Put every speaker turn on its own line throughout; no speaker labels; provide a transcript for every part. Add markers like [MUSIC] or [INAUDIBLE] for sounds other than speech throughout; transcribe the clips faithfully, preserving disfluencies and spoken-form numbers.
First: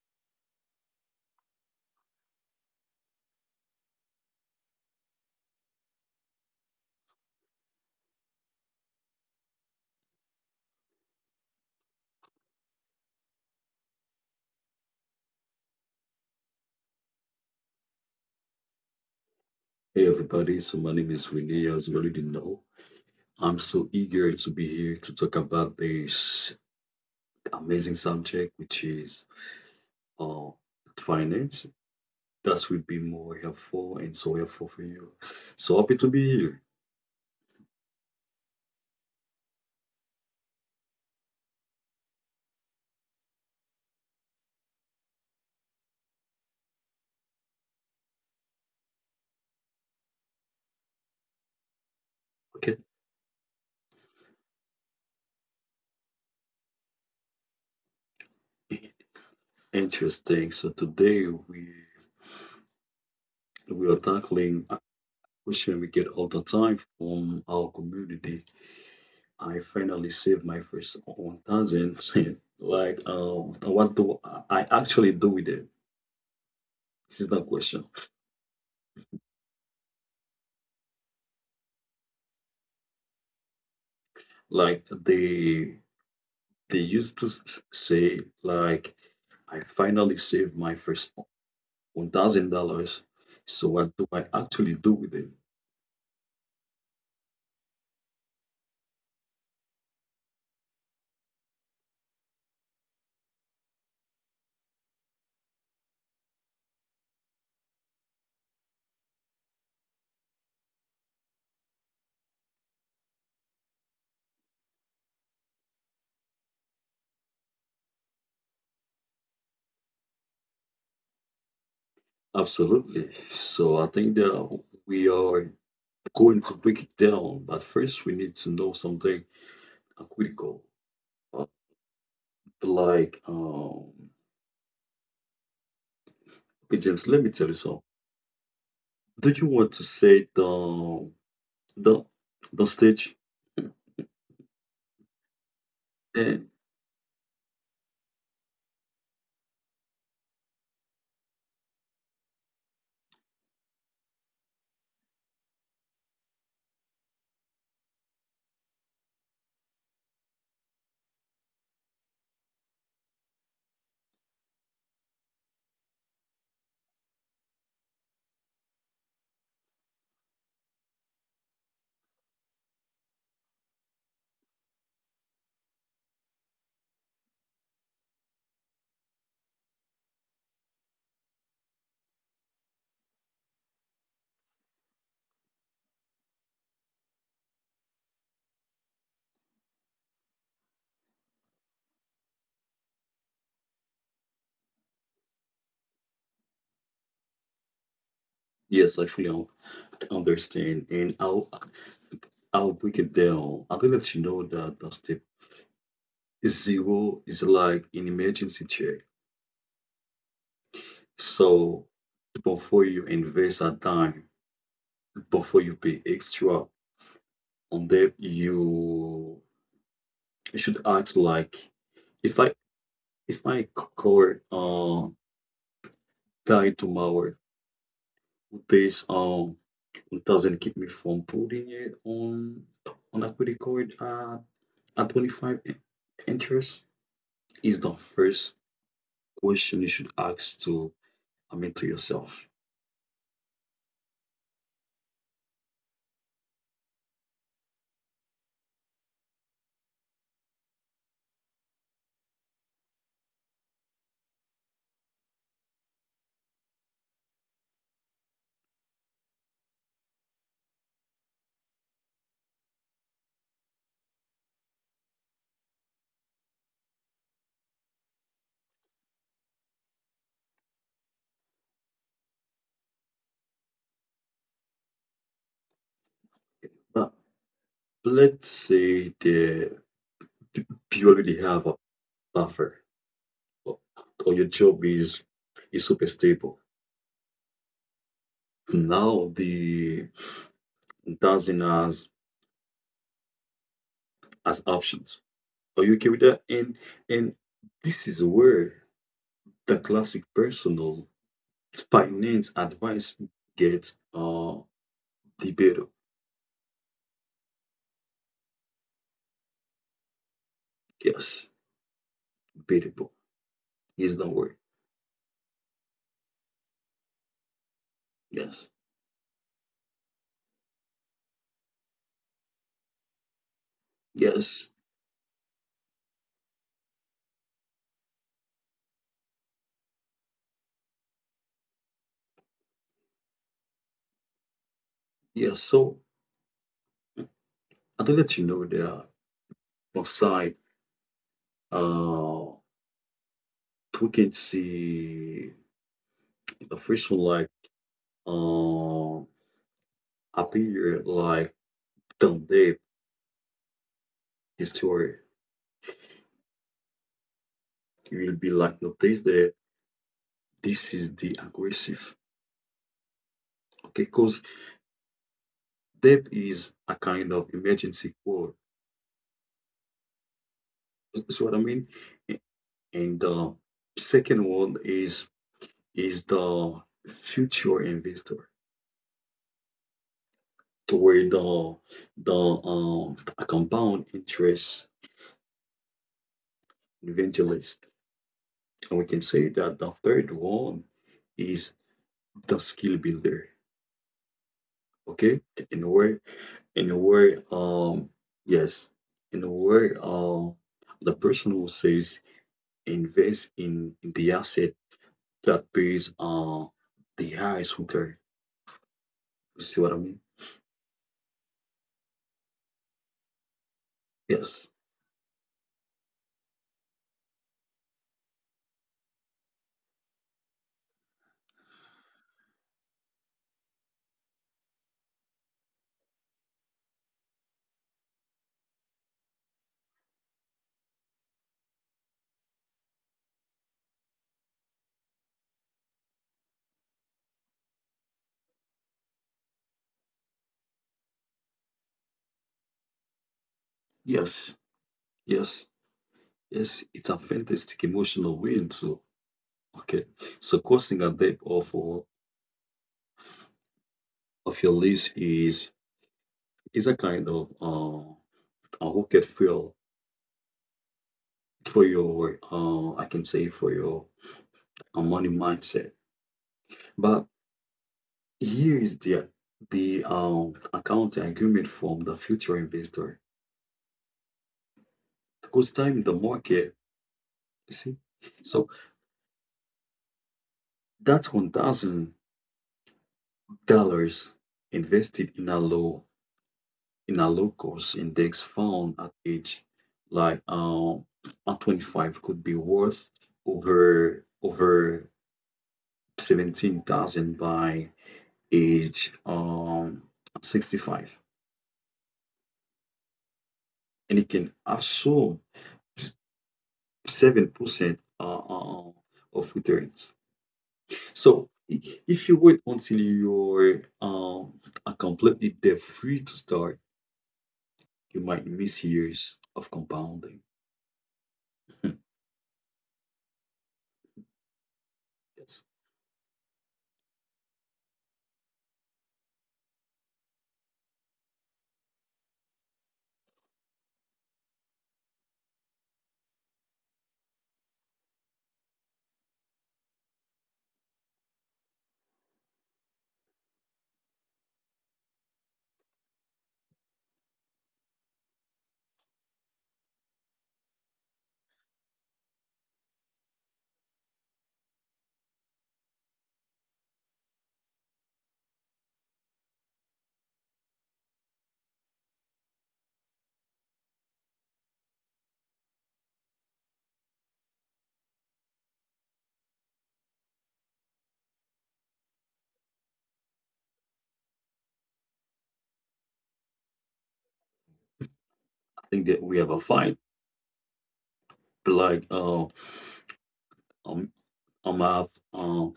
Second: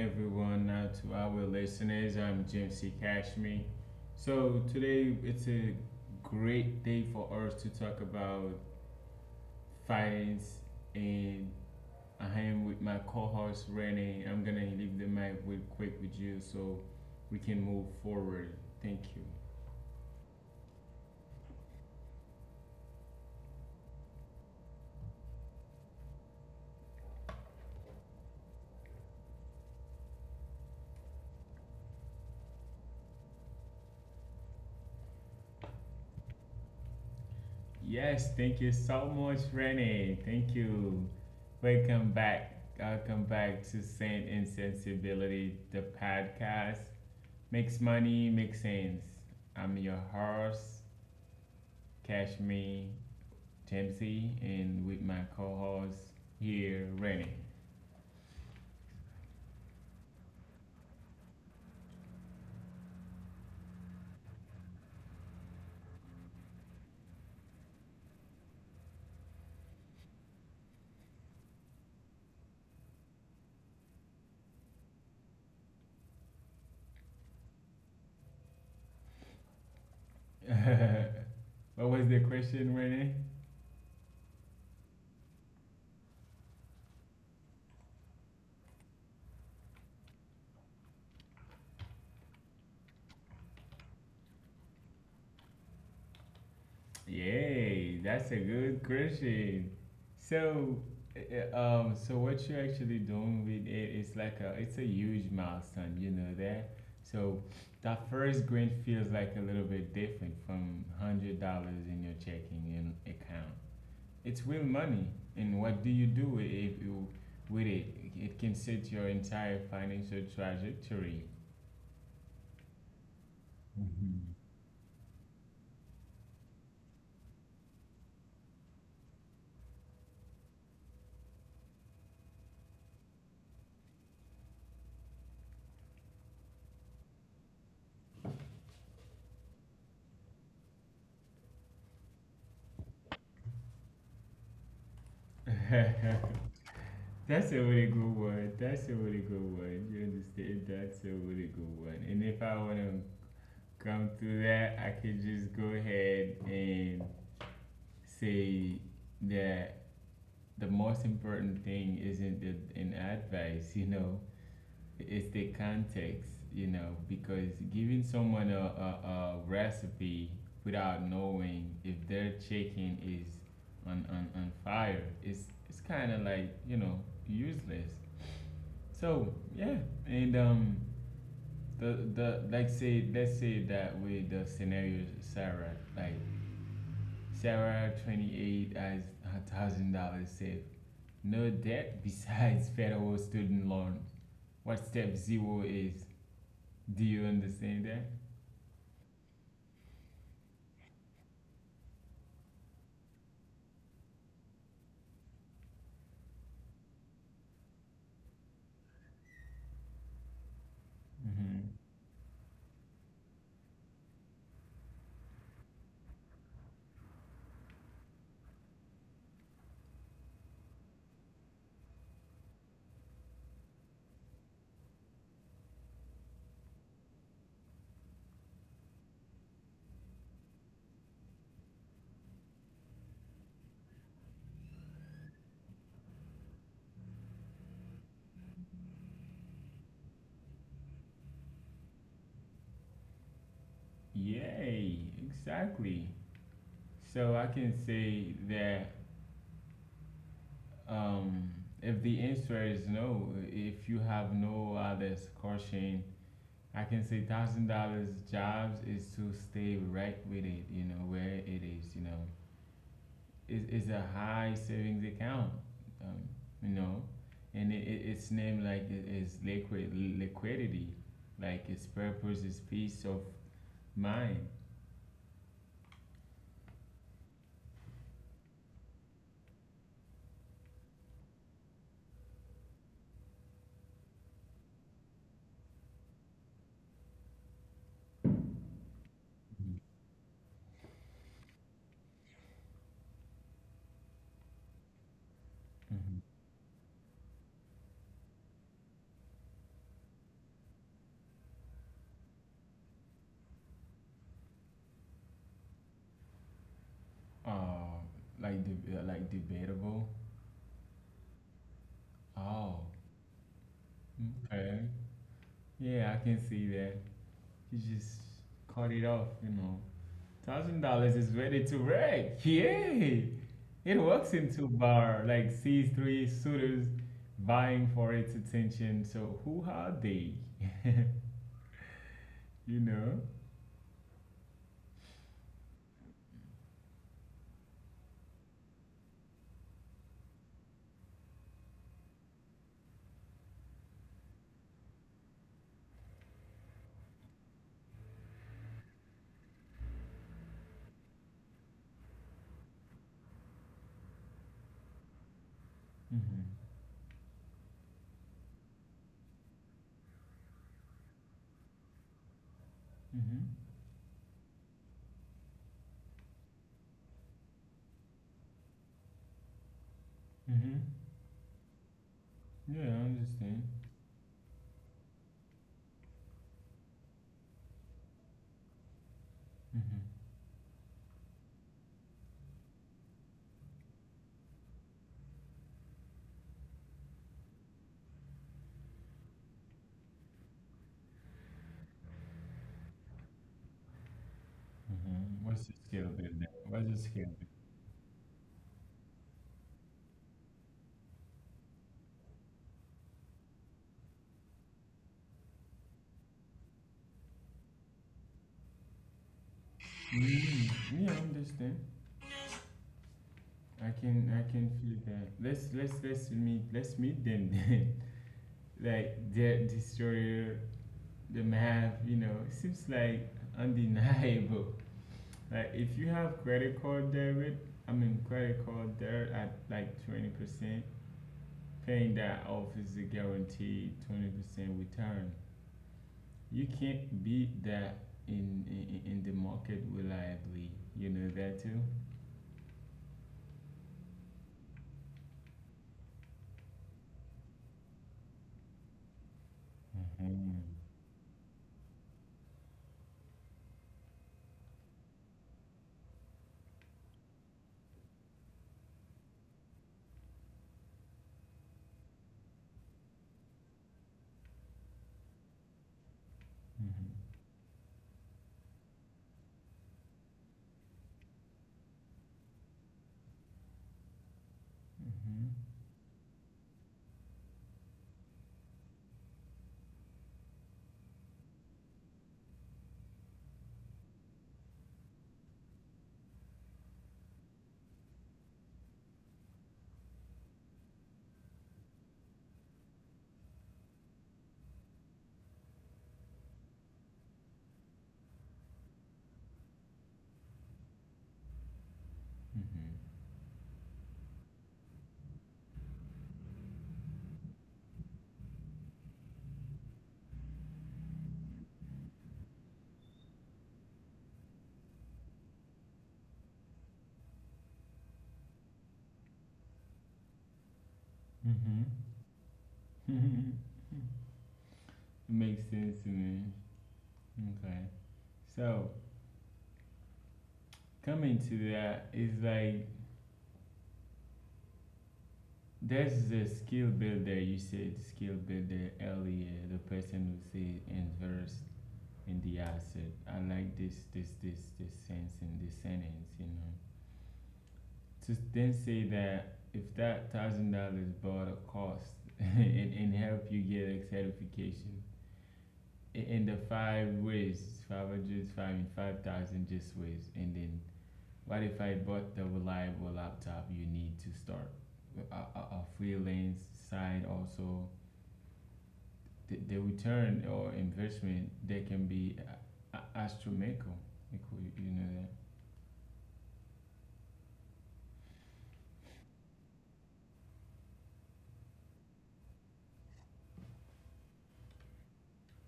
everyone. Now, to our listeners, I'm Jim C. Cashme. So, today, it's a great day for us to talk about finance, and I am with my co host, Renee. I'm gonna leave the mic real quick with you so we can move forward. Thank you.
Hey everybody, so my name is Winnie. As you already know, I'm so eager to be here to talk about this amazing subject, which is uh, finance. That will be more helpful and so helpful for you. So happy to be here.
Yes, thank you so much, Renee. Thank you. Welcome back. Welcome back to Saint and Sensibility, the podcast. Makes money, makes sense. I'm your host,
Okay,
Kashmi Dempsey, and with my co host here, Renee.
[LAUGHS] interesting. So today we we are tackling a question we get all the time from our community. I finally saved my first one thousand. [LAUGHS] Like, um, what do I I actually do with it? This is the question.
[LAUGHS] What was the question, Renee?
Like they they used to s- say, like, I finally saved my first one thousand dollars. So what do I actually do with it?
Yay, that's a good question. So, uh, um, so what you're actually doing with it is like a, it's a huge milestone, you know that. So, that first grant feels like a little bit different from hundred dollars in your checking in account. It's real money, and what do you do with it? If you, with it, it can set your entire financial trajectory.
Absolutely. So I think
Mhm.
that we are going to break it down, but first we need to know something uh, critical. Uh, like, um, okay, James, let me tell you something. Do you want to say the the the stage? And
[LAUGHS] That's a really good one. That's a really good one. You understand? That's a really good one. And if I want to come to that, I could just go ahead and say that the most important thing isn't the, an advice, [LAUGHS] you know, it's the context, you know, because giving someone a, a, a recipe without knowing if their chicken is on, on, on fire, it's, it's kind of like, you know, useless. So yeah, and um, the the like say, let's say that with the scenario Sarah, like Sarah twenty eight has a thousand dollars saved, no debt [LAUGHS] besides federal student loan. What step zero is? Do you understand that?
yes, I fully un- understand. And how I'll break it down. I will let you know that the step zero is like an emergency check.
Mm-hmm.
So before you invest a dime, before you pay extra on that, you you should ask, like, if I if my car uh die tomorrow, would this um doesn't keep me from putting it on on a credit card at at twenty five interest? Is the first question you should ask to, I mean, to yourself.
Yay, exactly. So I can say that um, if the answer is no, if you have no other caution, I can say thousand dollars jobs is to stay right with it, you know, where it is, you know. It's, it's a high savings account, um, you know, and it, it, it's named like it is liquid liquidity, like its purpose is peace of mind.
But let's say the you already have a buffer, or, or your job is is super stable. Now the doesn't has as options. Are you okay with
Hmm.
that? And and this is where the classic personal finance advice gets uh debatable.
Uh, like de- uh, like debatable.
Yes,
Oh,
debatable is the word.
okay. Yeah, I can see that. You just
Yes,
cut it off, you know. Thousand dollars is ready to wreck. Yeah. It works into
yes,
bar, like sees three suitors vying for its attention. So who are they? You know?
yes. So I don't let you know, there on side. Uh, we can see the first one, like, uh, appear like down there destroy.
Mhm.
You will be like notice that this is the aggressive.
Mhm.
Okay, because death is a kind of emergency call.
Mhm.
See what I mean?
Yeah, I
And
understand.
the second one is is the future investor,
Mhm.
to where the the um, a compound interest evangelist. And we can say that the third one is the skill builder.
Mhm.
Okay,
What's the
in
scale
where
bit there? What's the
in
scale builder?
where um yes, in where uh the person who says invest in, in the asset that pays uh the highest return. You see what I mean?
Mm, yeah, I understand. I can I can
Yes,
feel that. Let's let's let's meet let's meet them then. [LAUGHS] Like the destroyer, the map, you know, it seems like undeniable. Like if you have credit card debit, I mean credit card debt at like twenty percent, paying that off is a guaranteed twenty percent return. You can't beat that in, in in the market reliably. You know that too.
yes, yes, yes. It's a fantastic emotional win too. Okay,
Mhm.
so causing a depth of uh, of your list is is a kind of, uh, a rocket fuel for your, uh, I can say, for your uh, money mindset.
Mhm.
But here is the the um, accounting argument from the future investor because time the market, you see. So that's one thousand dollars invested in a low in a low cost index fund at age, like um at twenty-five, could be worth over over seventeen thousand by age, um sixty-five,
Mhm.
and it can assume seven percent uh, uh, uh, of returns. So if you wait until you're um, uh, completely debt free to start, you might miss years of compounding. [LAUGHS]
Mhm. Mhm. [LAUGHS]
Yes,
Makes sense to me. Okay. So coming to that is like, there's the skill builder. You said skill builder earlier. The person who said invest in the asset. I like this, this, this, this sense in this sentence. You know, to then say that if that thousand dollars bought a cost [LAUGHS] and, and help you get a certification in the five ways, five hundred, five and five thousand, just ways. And then, what if I bought the reliable laptop you need to start a, a, a freelance side also? the, the return or investment they can be a- a- astronomical. You you know that.
I think that we have a fight, like, uh, um, a math, um,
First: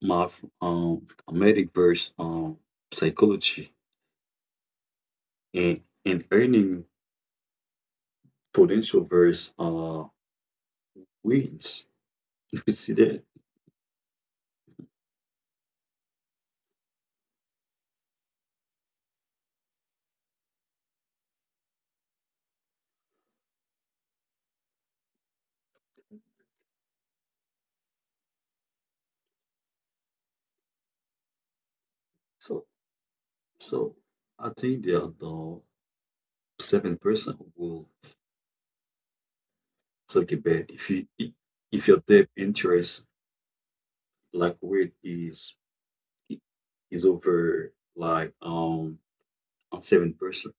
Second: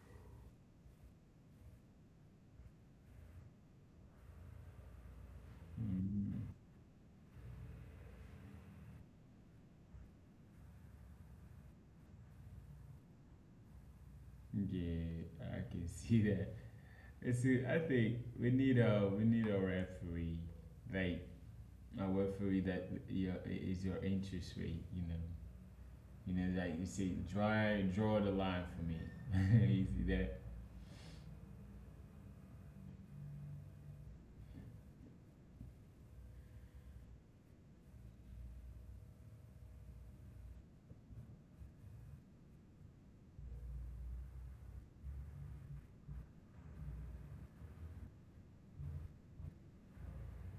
math, um, a medic versus, um, psychology, and and
Mm.
earning potential versus uh wins. [LAUGHS] You see that?
Yeah, I can [LAUGHS] see that. And see, I think we need a we need a referee, like a referee that your is your interest rate. You know, you know, like you say, draw draw the line for me. [LAUGHS] You see that?
So, so I think the the seven percent will talk about if you i- if your debt interest, like, rate is is over, like um seven percent,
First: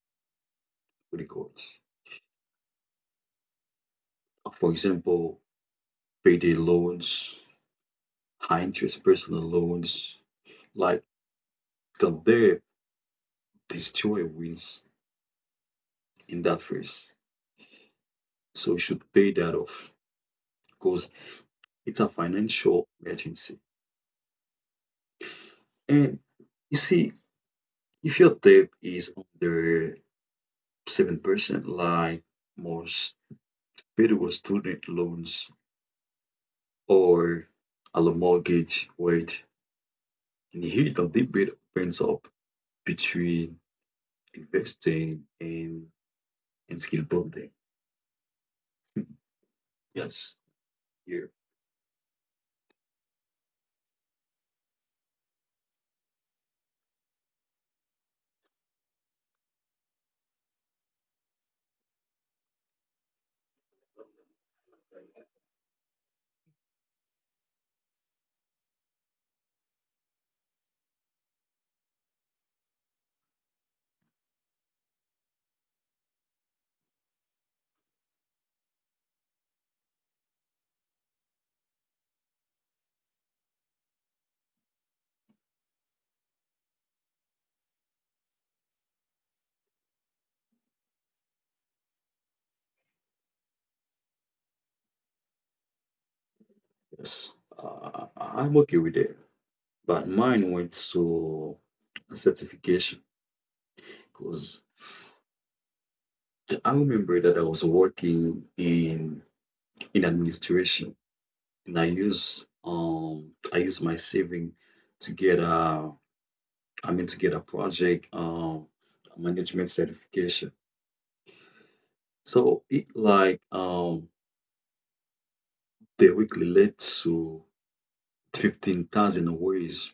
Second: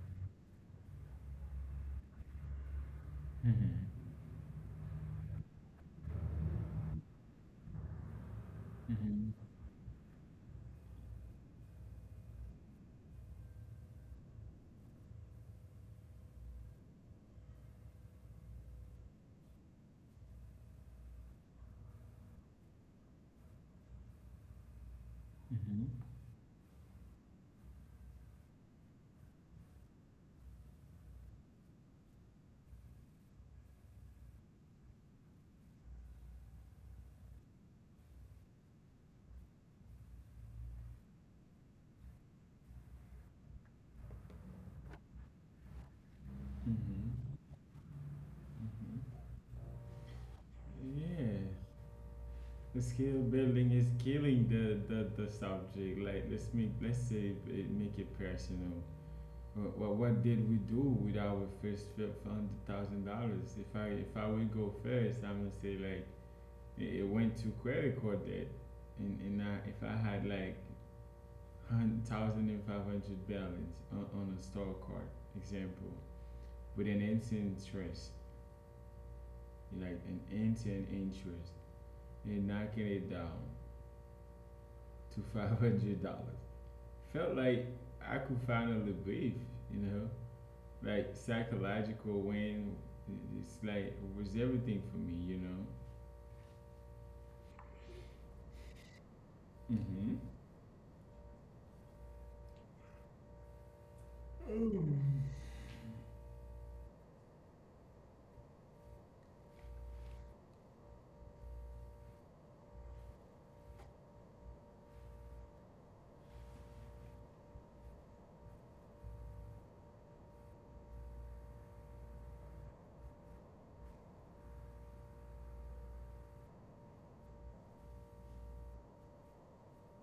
what it calls.
Mhm.
For example, payday loans, high interest
Mhm.
personal loans, like the debt destroy wins in that phrase. So we should pay that off because it's a financial emergency.
Mhm.
And you see, if your debt is under seven percent, like most federal student loans or a low mortgage rate, and here the debate opens up between investing and, and skill
Mhm.
building. [LAUGHS]
Mhm.
Yes, yeah,
Yeah, the skill building is killing the, the, the subject. Like let's make, let's say it, make it personal. Well, what, did we do with our first hundred thousand dollars? If I, if I would go first, I'm gonna say like it, it went to credit card debt, and and I, if I had like one thousand and five hundred balance on, on a store card, example, with an instant interest, like an instant interest, and knocking it down to five hundred dollars felt like I could finally breathe, you know, like psychological when it's like it was everything for me, you
yes. Uh, I- am okay with it.
know.
But mine went to a certification. Because the, I remember that I was working in in administration and I use um I use my saving to get a, I mean, to get a project um management certification. So it like, um directly led to fifteen thousand ways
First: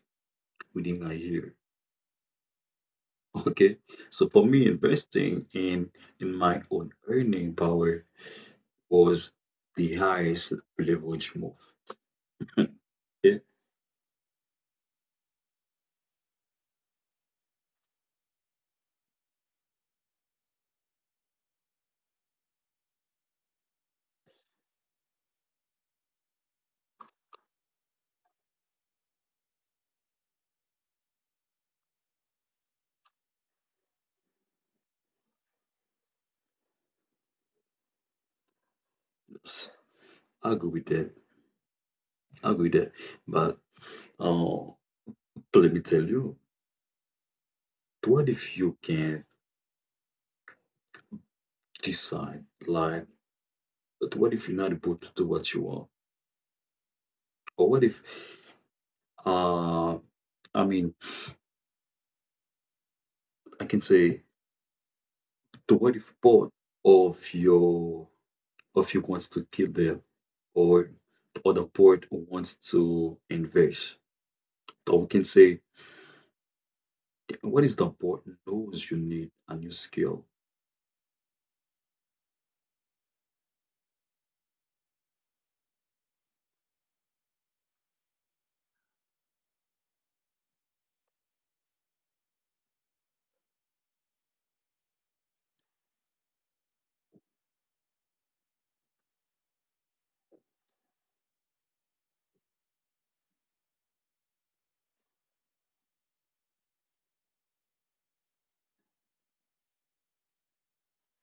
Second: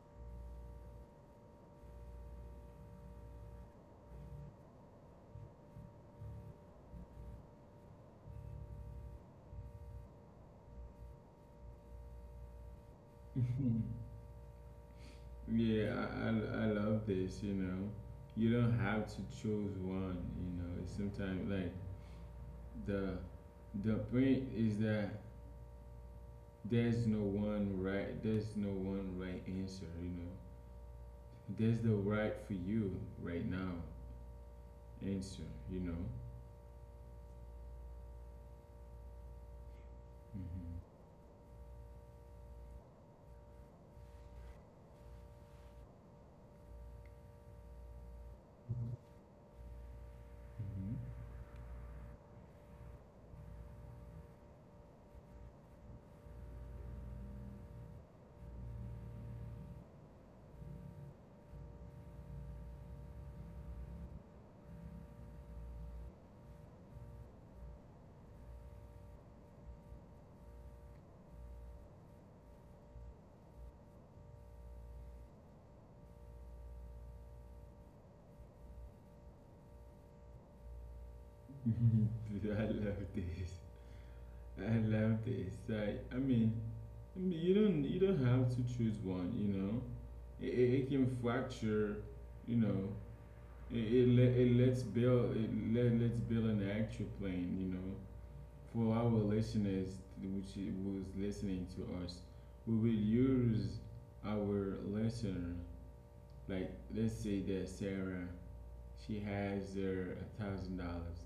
within a year. [LAUGHS] Okay. So for me investing in in my own earning power was the highest leverage move. [LAUGHS] Yeah.
Hmm. [LAUGHS] Yeah, I, I, I love this, you know. You don't have to choose one, you know. It's sometimes like the the point is that there's no one right there's no one right answer, you know. There's the right for you right now answer, you know.
I'll
Hmm.
go with that. I'll go with that. But uh, let me tell you, what if you can decide? Like, but what if you're not able to do what you want? Or what if, uh, I mean, I can say, the what if part of your of you wants to kill them, or or the port wants to invest. Or we can say, what is the port knows you need a new skill?
[LAUGHS] I love this. I love this. I, I mean, I mean, you don't, you don't have to choose one. You know, it, it, it can fracture. You know, it, it, let, it lets build, it let, let's build an actual plane. You know, for our listeners, which I- was listening to us, we will use our listener. Like, let's say that Sarah, she has her a thousand dollars.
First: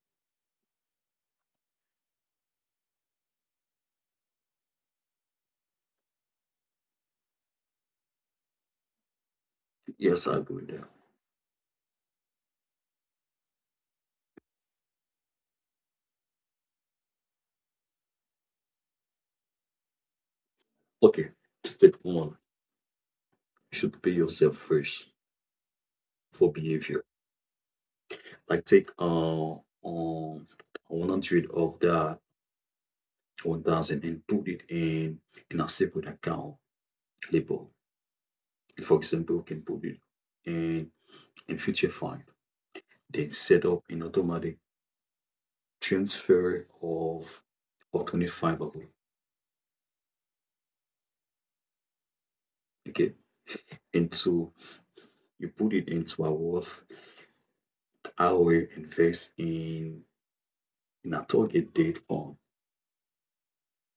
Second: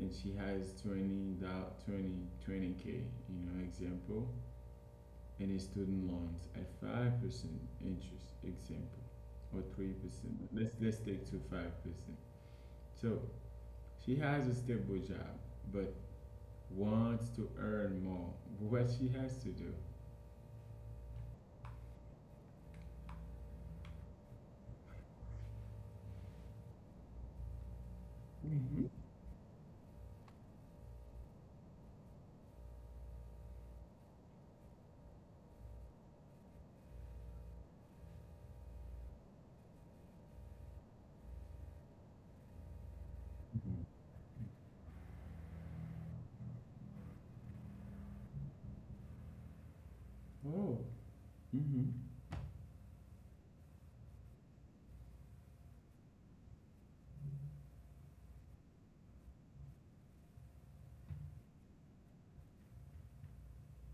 And she has twenty dou- twenty k you know example and a student loans at five percent interest example or
Yes, I
three percent,
agree
let's
that.
let's take to five percent, so she has a stable job but wants to earn more. What she has to do?
Okay, step one. Should pay yourself first for behavior. Like, take
Mm-hmm.
uh um one hundred of that one thousand and put it in in a separate account label. For example, you can put it in in future fund. Then set up
Mm-hmm.
an automatic transfer of of twenty five of it.
Oh, mm-hmm.
Okay. Into, you put it into a worth hour, invest in in a target date fund.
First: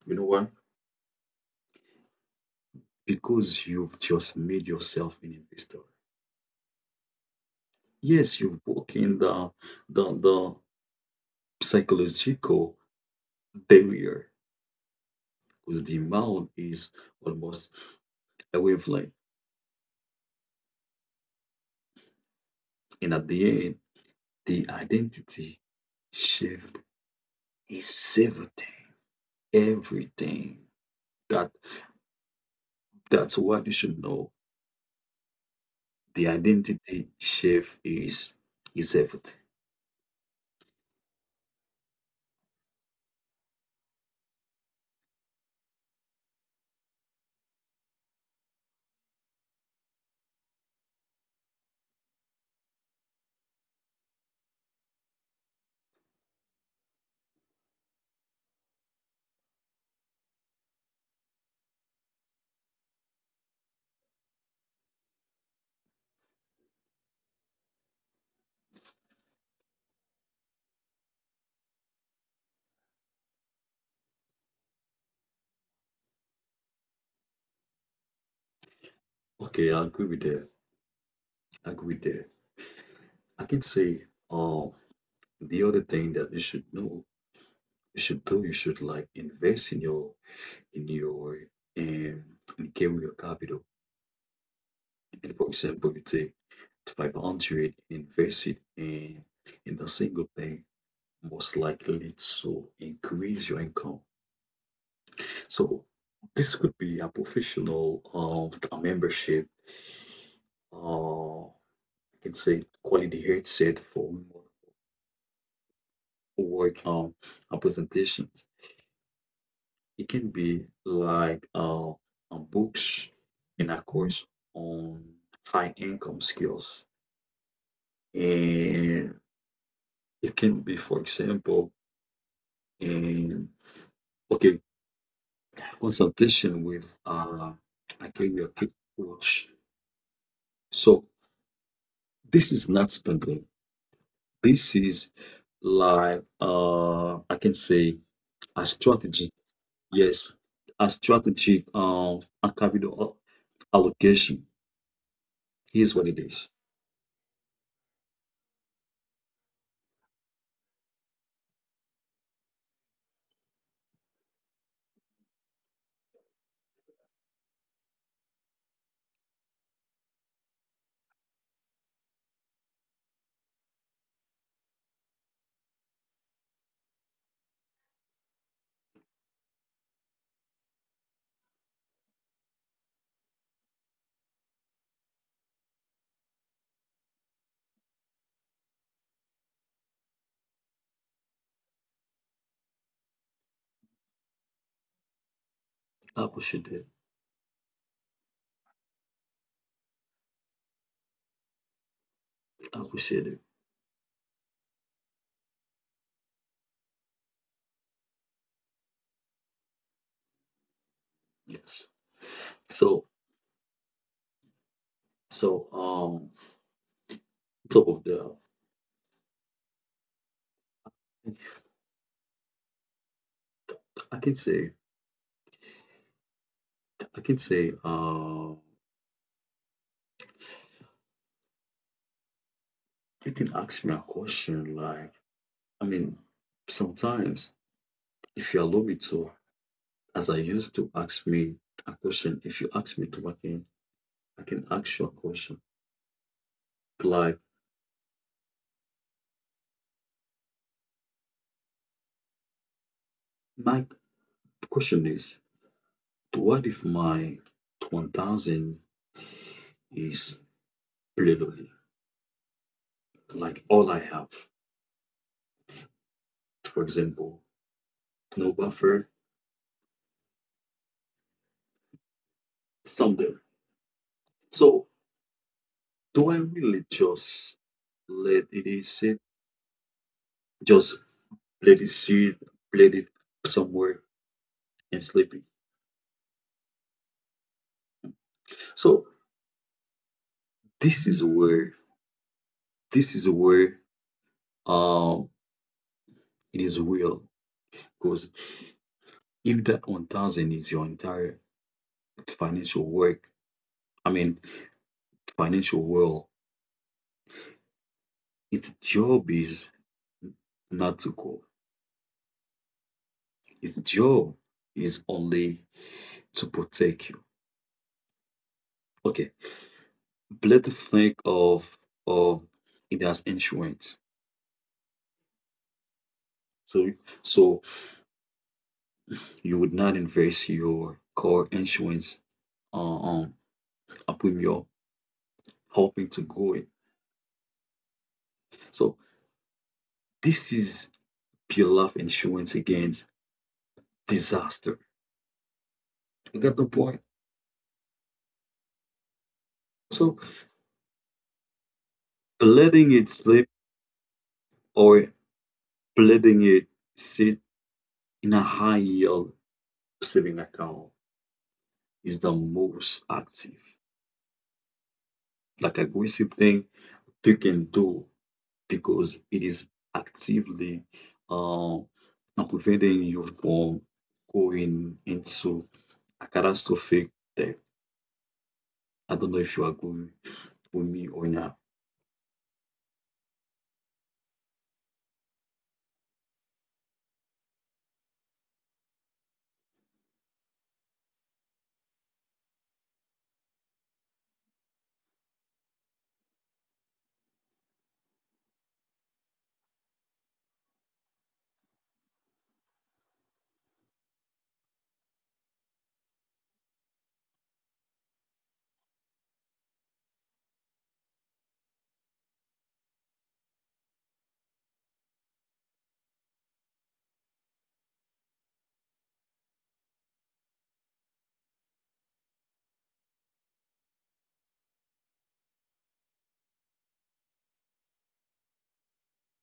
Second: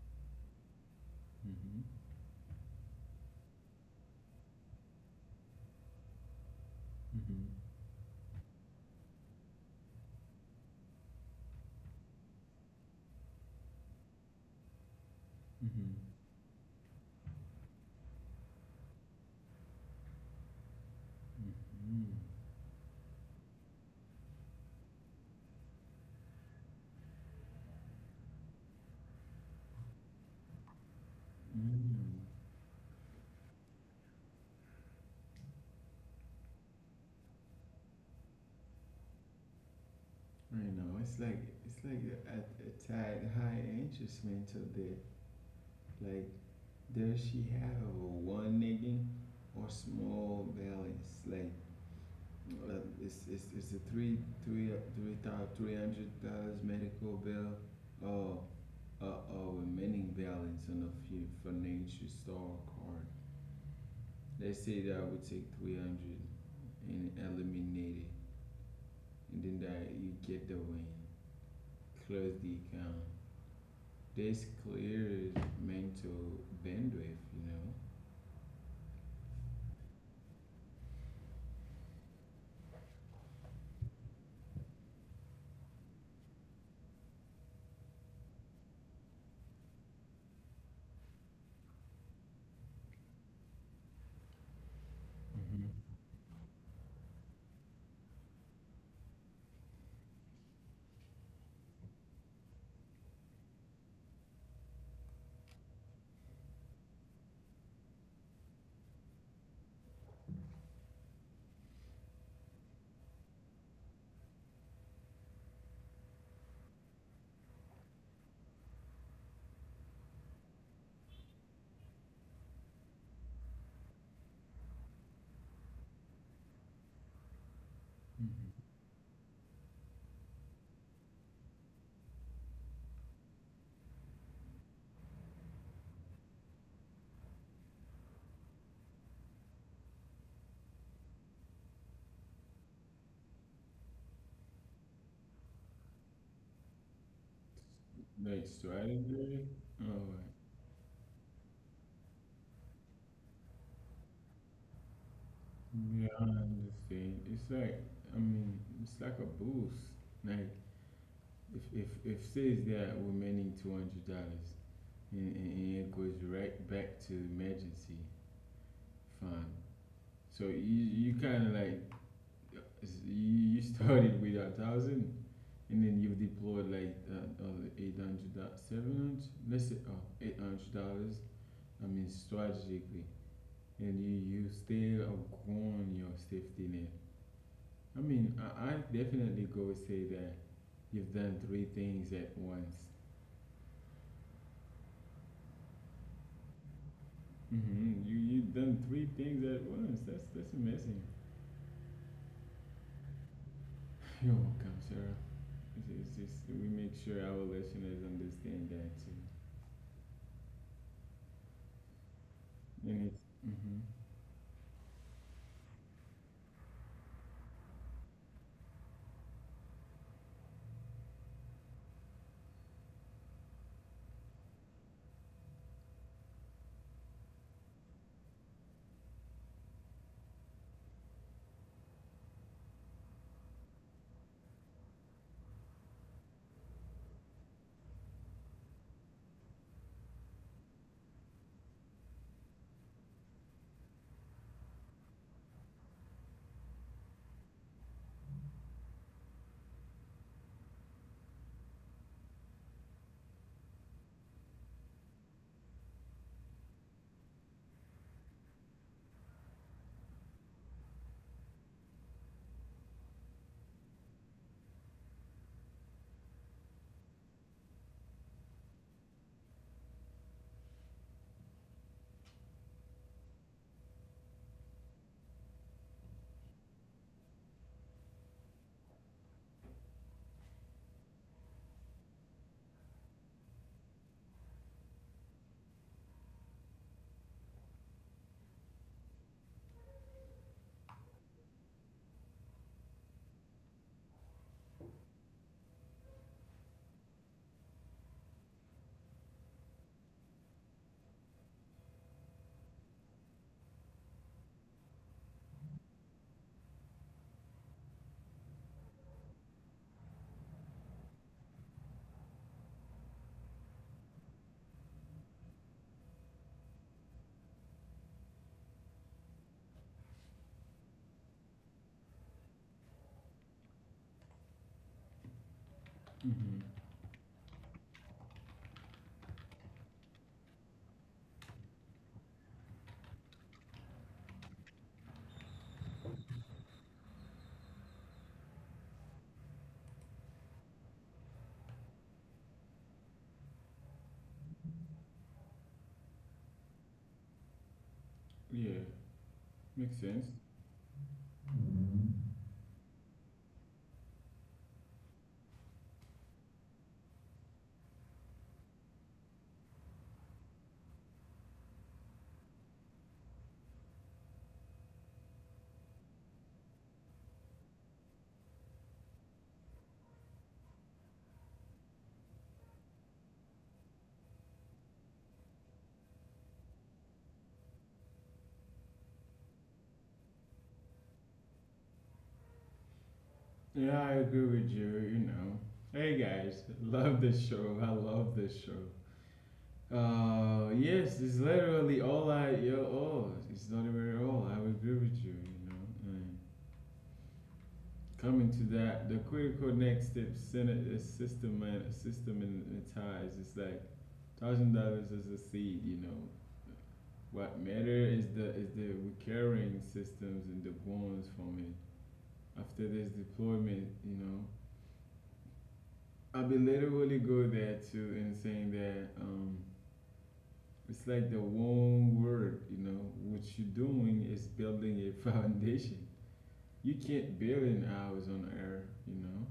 You know why?
Mm-hmm.
Because you've just made yourself an investor.
Mm-hmm.
Yes, you've broken the the the psychological barrier because the
Mm-hmm.
amount is almost a wavelength.
Mm-hmm.
And at the end, the identity shift is everything. Everything. That
Mm-hmm.
that's what you should know. The identity shift is is everything.
I know it's like it's like at a tad high interest mental there. Like does she have a one nigga or small balance? Like uh, it's it's it's a three three three thousand three hundred dollars medical bill or uh, or remaining balance on a few financial store card. Let's say that I would take three hundred and eliminate it, and then that you get the win. Close the account. This clear is mental bandwidth, you know.
Okay, I agree with that. I agree with that. I can say, um the other thing that you should know, you should do, you should, like, invest in your, in ndio, in Nkem, your capital, and for
Hmm.
example you take five hundred and invest it in in a single thing most likely to increase your income. So this could be a professional, uh, a membership, uh, I can say, quality headset for remote work, um uh, presentations. It can be like, uh, uh, books and a course on high income skills.
Hmm.
And it can be, for example, um, okay, consultation with uh, a career coach. So this is not spending. This is, like, uh, I can say,
Like
a strategy.
strategy, oh,
Yes, a strategy. Um, a capital allocation. Here's what
yeah.
it is.
Thing. It's like, I mean, it's like a boost. Like if if if says that we're meaning two hundred dollars, and, and and it goes right back to emergency fund. So you you kind of like, you you started with a thousand, and then you have deployed like uh, uh, eight hundred seven hundred. Let's say oh, eight hundred dollars, I mean, strategically, and you, you still outgrown your safety net. I mean, I, I definitely go say that you've done three things at once.
I appreciate it.
Hmm. You you've done three things at once. That's that's amazing.
I appreciate it.
[LAUGHS] You're welcome, Sarah. It's, it's just we make sure our listeners understand that too,
Yes.
and
So
it's hmm
so um top of the, I can say I can say uh you can ask me a question, like, I mean, sometimes, if you allow me to, as I used to ask me a question, if you ask me to again, I can ask you a question. Like, my question is, what if my one thousand is plenty, like all I have? For example, no buffer somewhere. So do I really just let it sit, just let it sit, let it somewhere and sleeping? So this is where this is where um it is real because if that one thousand is your entire financial work, I mean financial world, its job is not to go. Its job is only to protect you. Okay, Blade think of of it as insurance.
hmm
So so you would not invest your car insurance, uh, um a your hoping to grow it. So this is pure life insurance against disaster. You get the point?
yeah, makes
So
sense.
letting it slip, or letting it sit in a high yield saving account, is the most active, like aggressive thing you can do, because it is actively uh, preventing you from going into a catastrophic debt. I don't know if you agree with me or not.
Yeah, I agree with you. You know, hey guys, love the show. I love the show. Uh, yes, it's literally all I, yo, all. It's not even all. I would agree with you, you know. And coming to that, the critical next step Senate is system man, systematized. It's like thousand dollars is a seed, you know. What matter is the is the recurring systems and the bonds from it. After this deployment, you know, I will literally go there too and saying that. Um, It's like the one word, you know, what you're doing is building a [LAUGHS] foundation. You can't build in hours on air, you know.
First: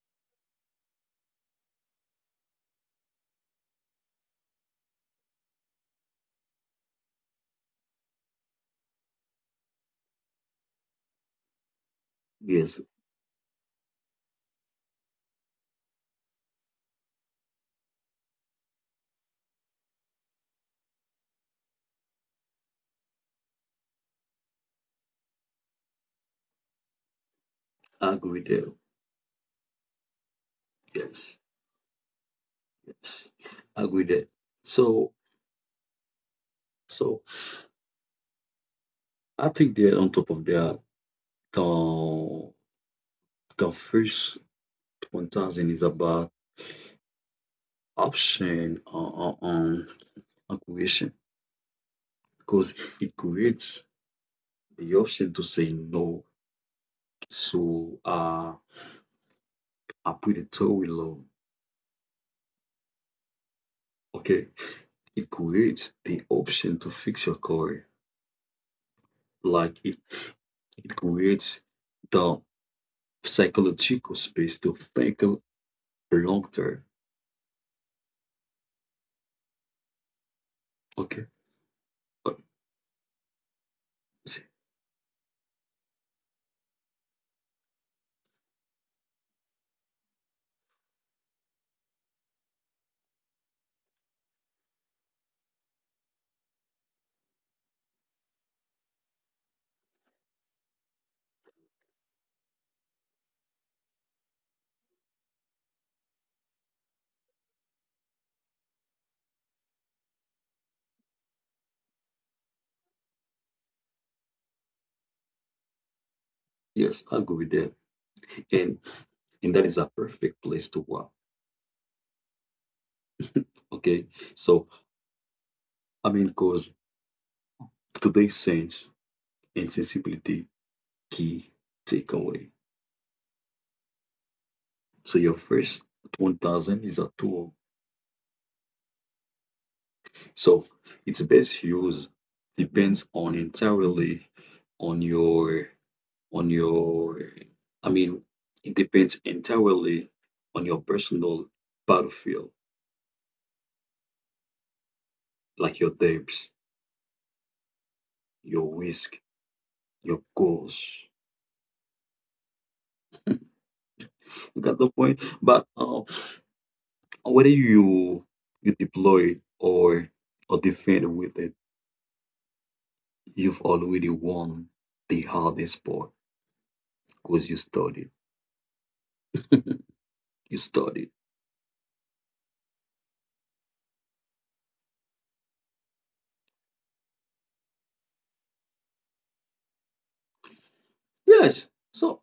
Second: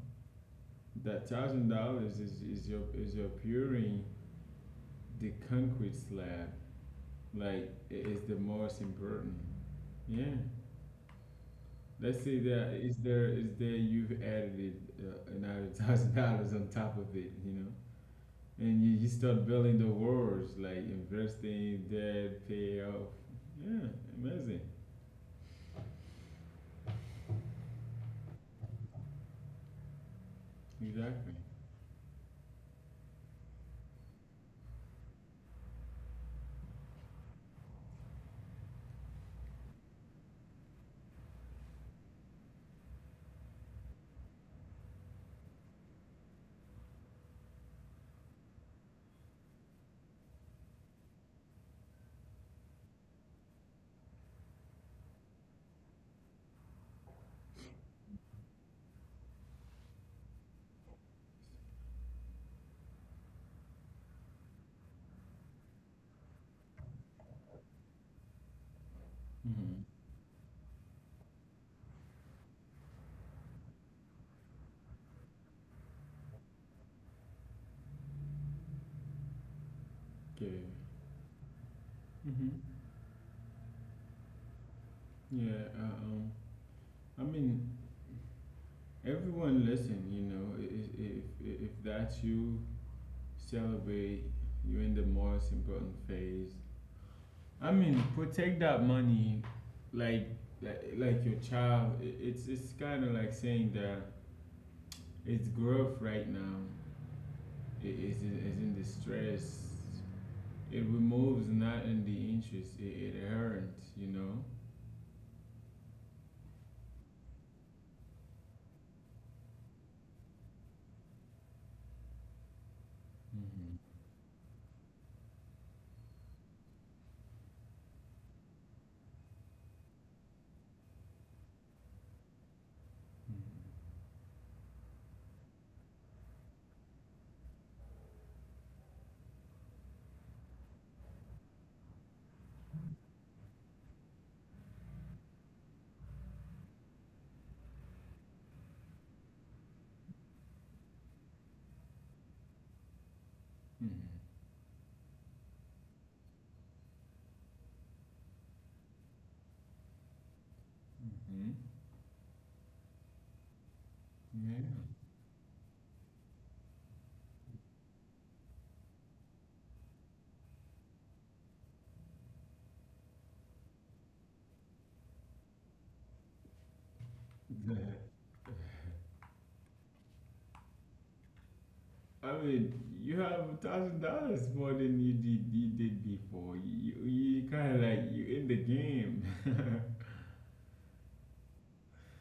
That thousand dollars is, is your is your pouring the concrete slab. Like it is the most important. Yeah. Let's say that
Yes,
is there is there you've added uh, another [LAUGHS] thousand dollars on top of it, you know, and you, you start building the walls like investing, debt, pay off. Yeah, amazing.
I agree there.
Exactly.
Yes, yes, I agree there. So, so I think that on top of that, the the first one thousand is about option, uh, uh, um, acquisition because it creates the option to say no. So, uh, I put a towel on. Okay. It creates the option to fix your career. Like,
Mhm.
it, it creates the psychological space to think a long term.
Yeah.
Okay. Uh,
Hmm. Yeah. uh, Um. I mean, everyone listen. You know, i- i- if I- if that's you, celebrate. You're in the most important phase. I mean, protect that money, like like like your child. I- It's it's kind of like saying that its growth right now i- is in- is in distress. It removes not in the interest. It, it earns. You know.
Yes, I'll go with that. And and that is a perfect place to work. Okay.
Mm-hmm.
So I mean, because today's sense and sensibility key takeaway.
Mm-hmm.
So your first one thousand is a tool. So its best use depends on entirely on your, on your I mean, it depends entirely on your personal battlefield, like your depths, your risk, your goals.
Mm-hmm.
You
Yeah,
got the point? But uh, whether you you deploy or or defend with it, you've already won the hardest part because you studied. You studied.
I mean, you have a thousand dollars more than you did you did before. You you kind of like you in the game.
Yes. So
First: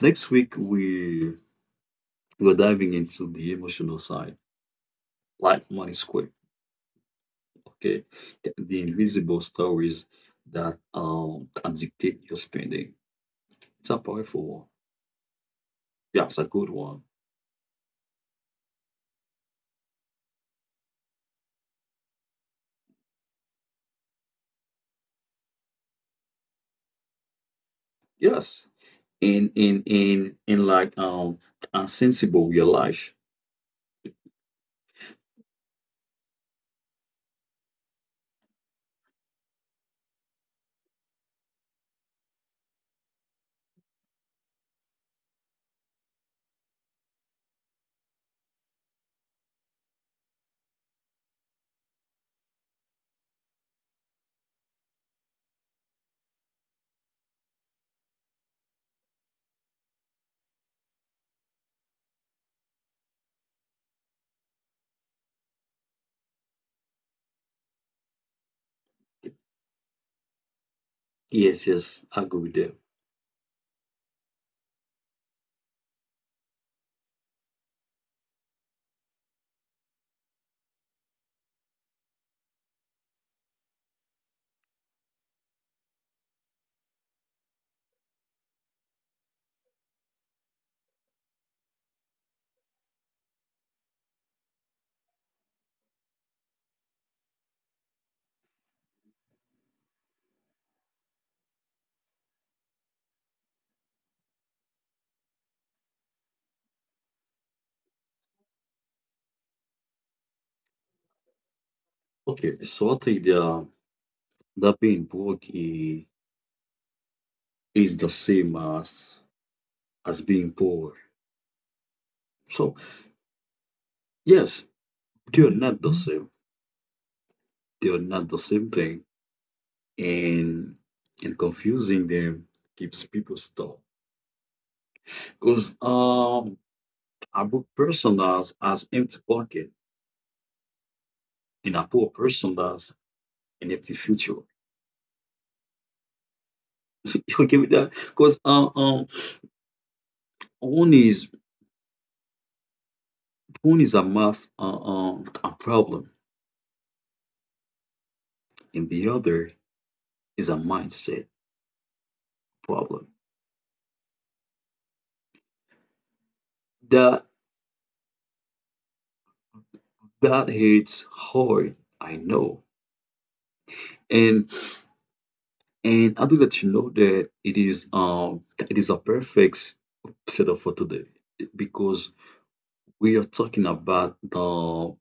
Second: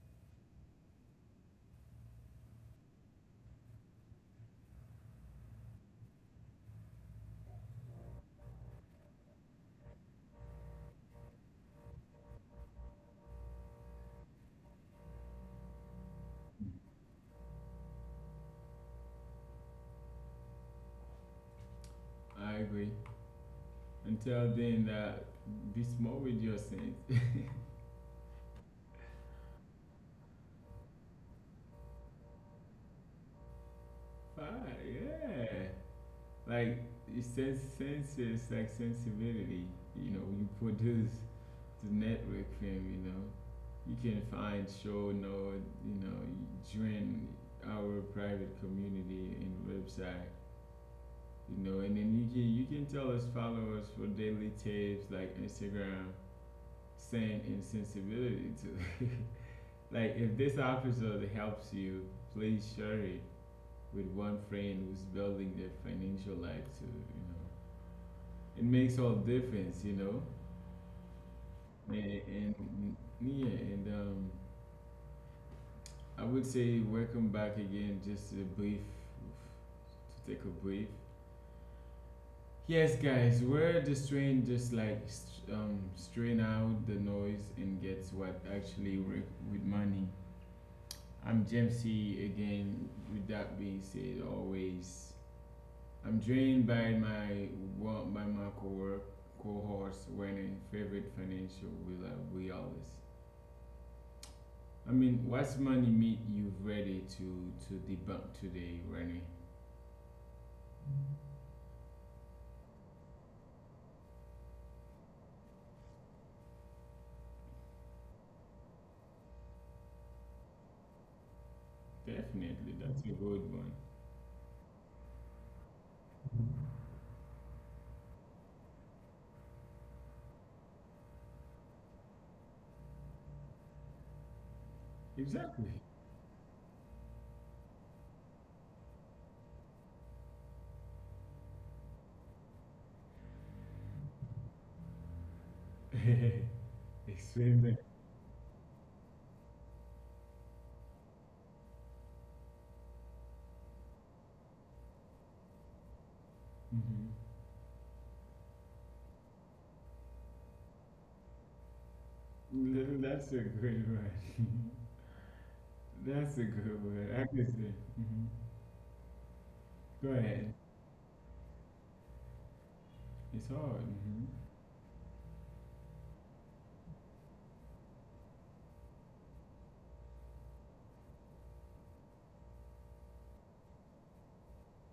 next week, we We're diving into the emotional side, like money square, okay? The, the invisible stories that um can dictate your spending. It's a powerful one. Yeah, it's a good one.
[LAUGHS] I agree. Until then, uh, be smart with your sense. [LAUGHS]
Yes. In in in in like, um unsensible real life.
Ah, yeah. Like it's sense, senses, like sensibility. You know, you produce the network film. You know, you can find show note. You know, join our private community and website. You know, and then you can you can tell us followers for daily tips like Instagram, send insensibility too. [LAUGHS] Like if this episode helps you, please share it with one friend who's building their financial life too. You know, it makes all difference. You know,
Yes, yes,
and,
I agree with them.
and yeah, and um, I would say welcome back again. Just a brief to take a brief. Yes, guys, where the strain just like st- um, strain out the noise and gets what actually work with money. I'm James C again. With that being said, always I'm drained by my work by my co-work cohorts when favorite financial will uh, we always. I mean, what's money meet you ready to to debunk today, Renee?
Okay, so I think the that being broke is, is the same as as being poor.
Definitely,
So
that's a good one.
yes, they are not the same. They are not the same thing, and and confusing them keeps people stuck.
Exactly.
Because, um, a broke person has has empty pocket, and a poor person has an empty future. [LAUGHS]
[LAUGHS]
You okay
Explain
with
that.
that? Because, um, um, one is one is a math, uh, um a problem,
Hmm.
and the other is a mindset
Th-
problem.
that's a good one. [LAUGHS] That's a good one.
That
I can say. Hmm. Go
that
ahead.
hits hard, I know,
It's hard. Hmm.
and And I think let you know that it is um it is a perfect setup for today because we are talking about the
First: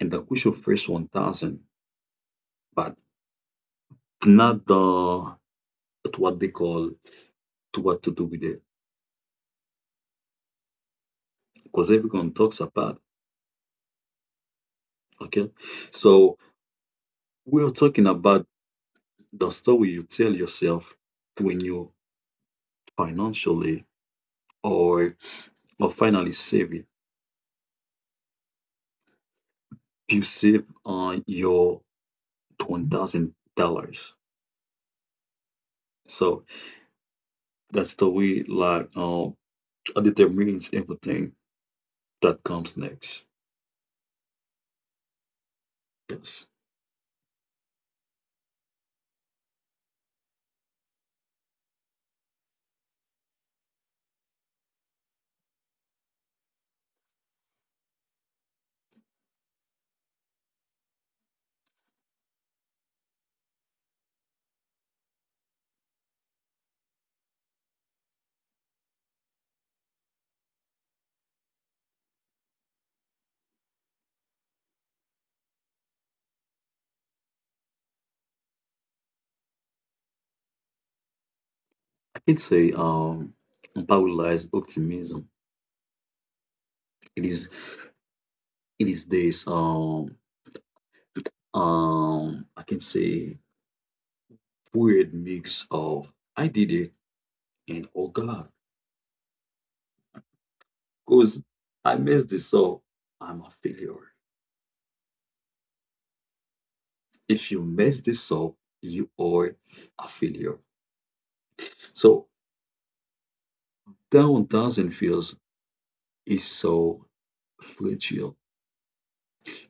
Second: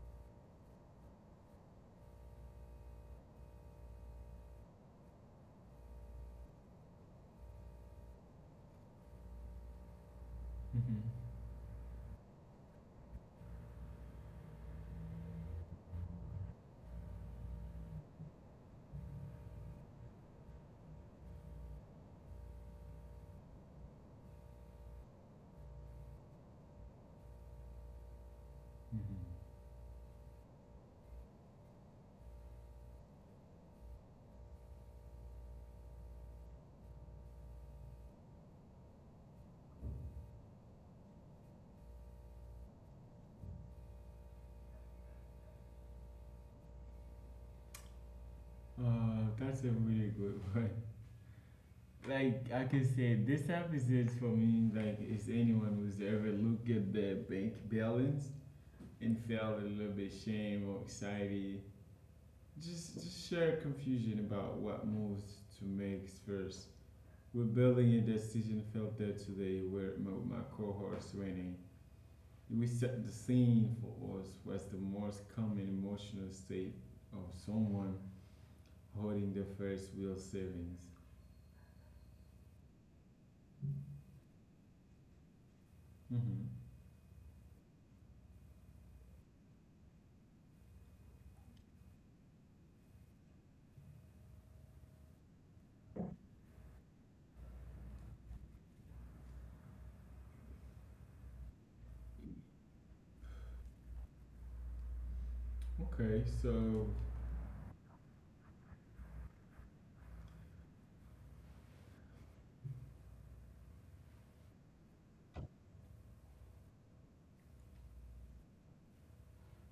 and the crucial first one thousand, but not the to what they call to what to do with it
Hmm.
because everyone talks about okay. So we are talking about the story you tell yourself when you financially or or finally save it.
Hmm.
You save, uh, your one thousand dollars. So that's the way, like, um, it determines everything that comes next. Yes,
Uh, that's a really good [LAUGHS] one. Like I can say, this episode for me, like, is anyone who's ever looked at their bank balance and felt a little bit shame or anxiety, just just share confusion about what moves to make first. We're building a decision filter today with my, my co-host Renee. We set the scene for us was the most common emotional state of someone holding their first real savings.
I can say, um, unparalleled optimism.
Mm-hmm.
It is, it is this, um, um, I can say, weird mix of I did it and, oh God, cause I messed this up. I'm a failure.
Okay, so
If you mess this up, you are a failure. So down thousand feels is so fragile.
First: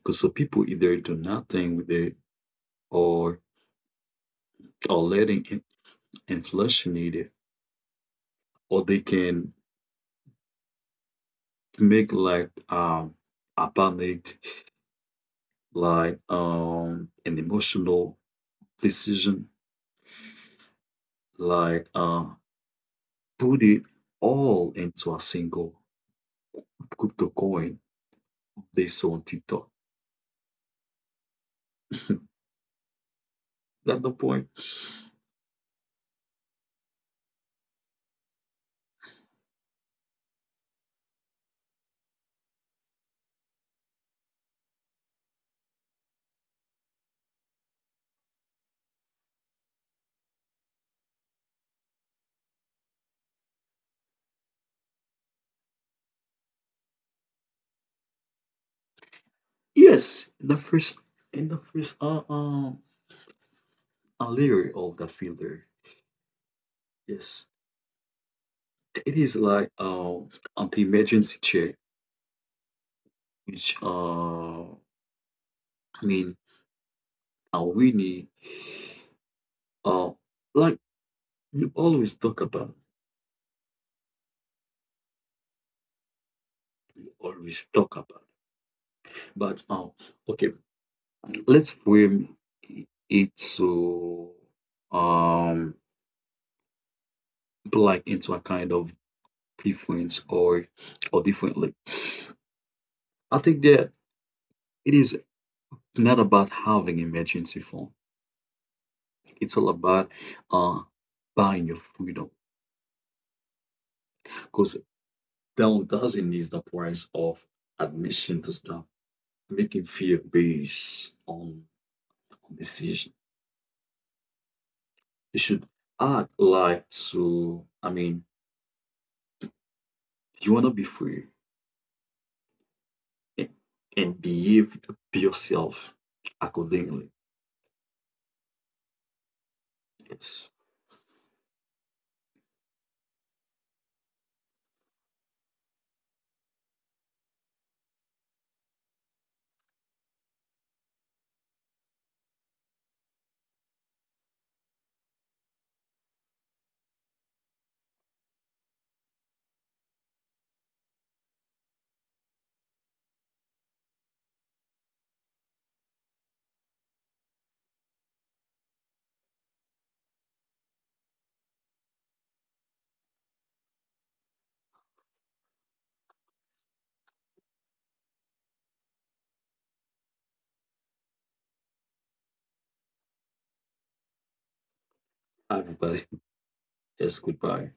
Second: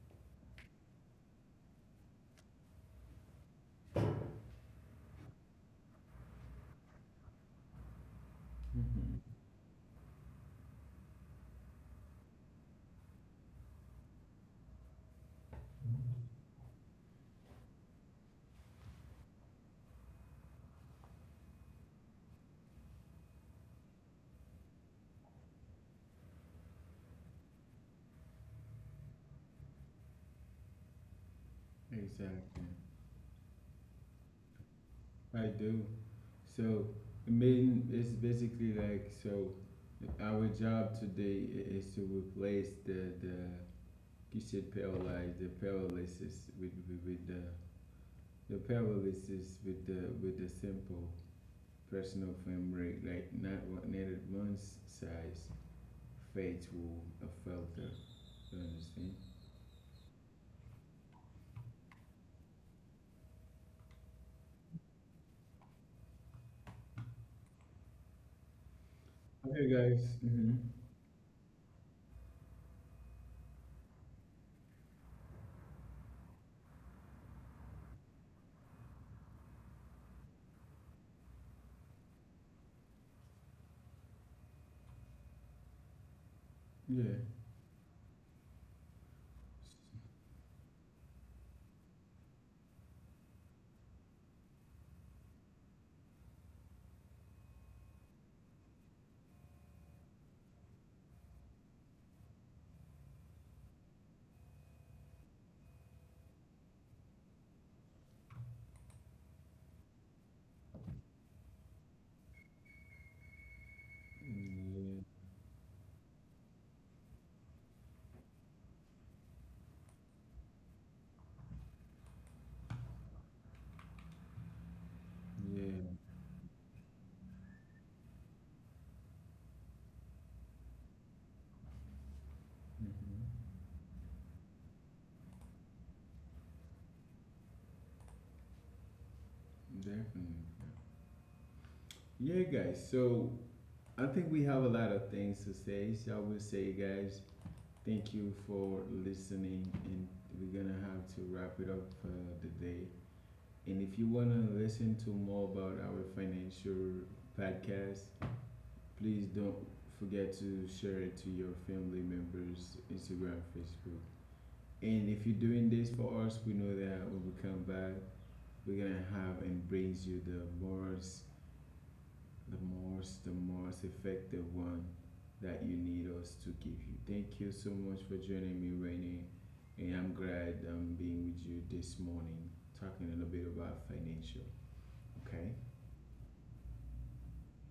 Because so people either do nothing with it, or or letting, in- inflation eat it, or they
mhm,
can make, like, um a panicked, like, um an emotional decision, like, uh put it all into a single crypto coin they saw on TikTok. [LAUGHS]
exactly,
That's the point.
I do. So it mean it's basically like so. Our job today i- is to replace the the you said paralyzed the paralysis with with, with the the paralysis with the with the simple personal framework, like not what neither one size fits will affect the you understand?
Yes, in the first in the first uh um a layer of that filter. Yes. It is,
Okay
like,
guys.
um
Mm-hmm.
an emergency check, which, uh I mean, uh, Winnie, uh like, you always talk about you
Yeah.
always talk about but, um okay, let's frame it to um like into a kind of difference, or or differently. I think that it is not about having emergency fund. It's all about uh buying your freedom because down doesn't need the price of admission to start. Making fear based on on decision. You should
Yeah. Yeah.
act like to, I mean, you wanna be free, and,
Mm-hmm.
and behave yourself accordingly. Yes,
Definitely. Yeah guys, so I think we have a lot of things to say. So I will say guys, thank you for listening and we're gonna have to wrap it up for uh, the day. And if you wanna listen to more about our financial podcast, please don't forget to share it to your family members, Instagram, Facebook. And if you're doing this for us, we know that when we come back, we're gonna have and brings you the most, the most, the most effective one that you need us to give you. Thank you so much for joining me, Renee. And I'm glad I'm being with you this morning, talking a little bit about financial. Okay.
everybody. Yes, goodbye.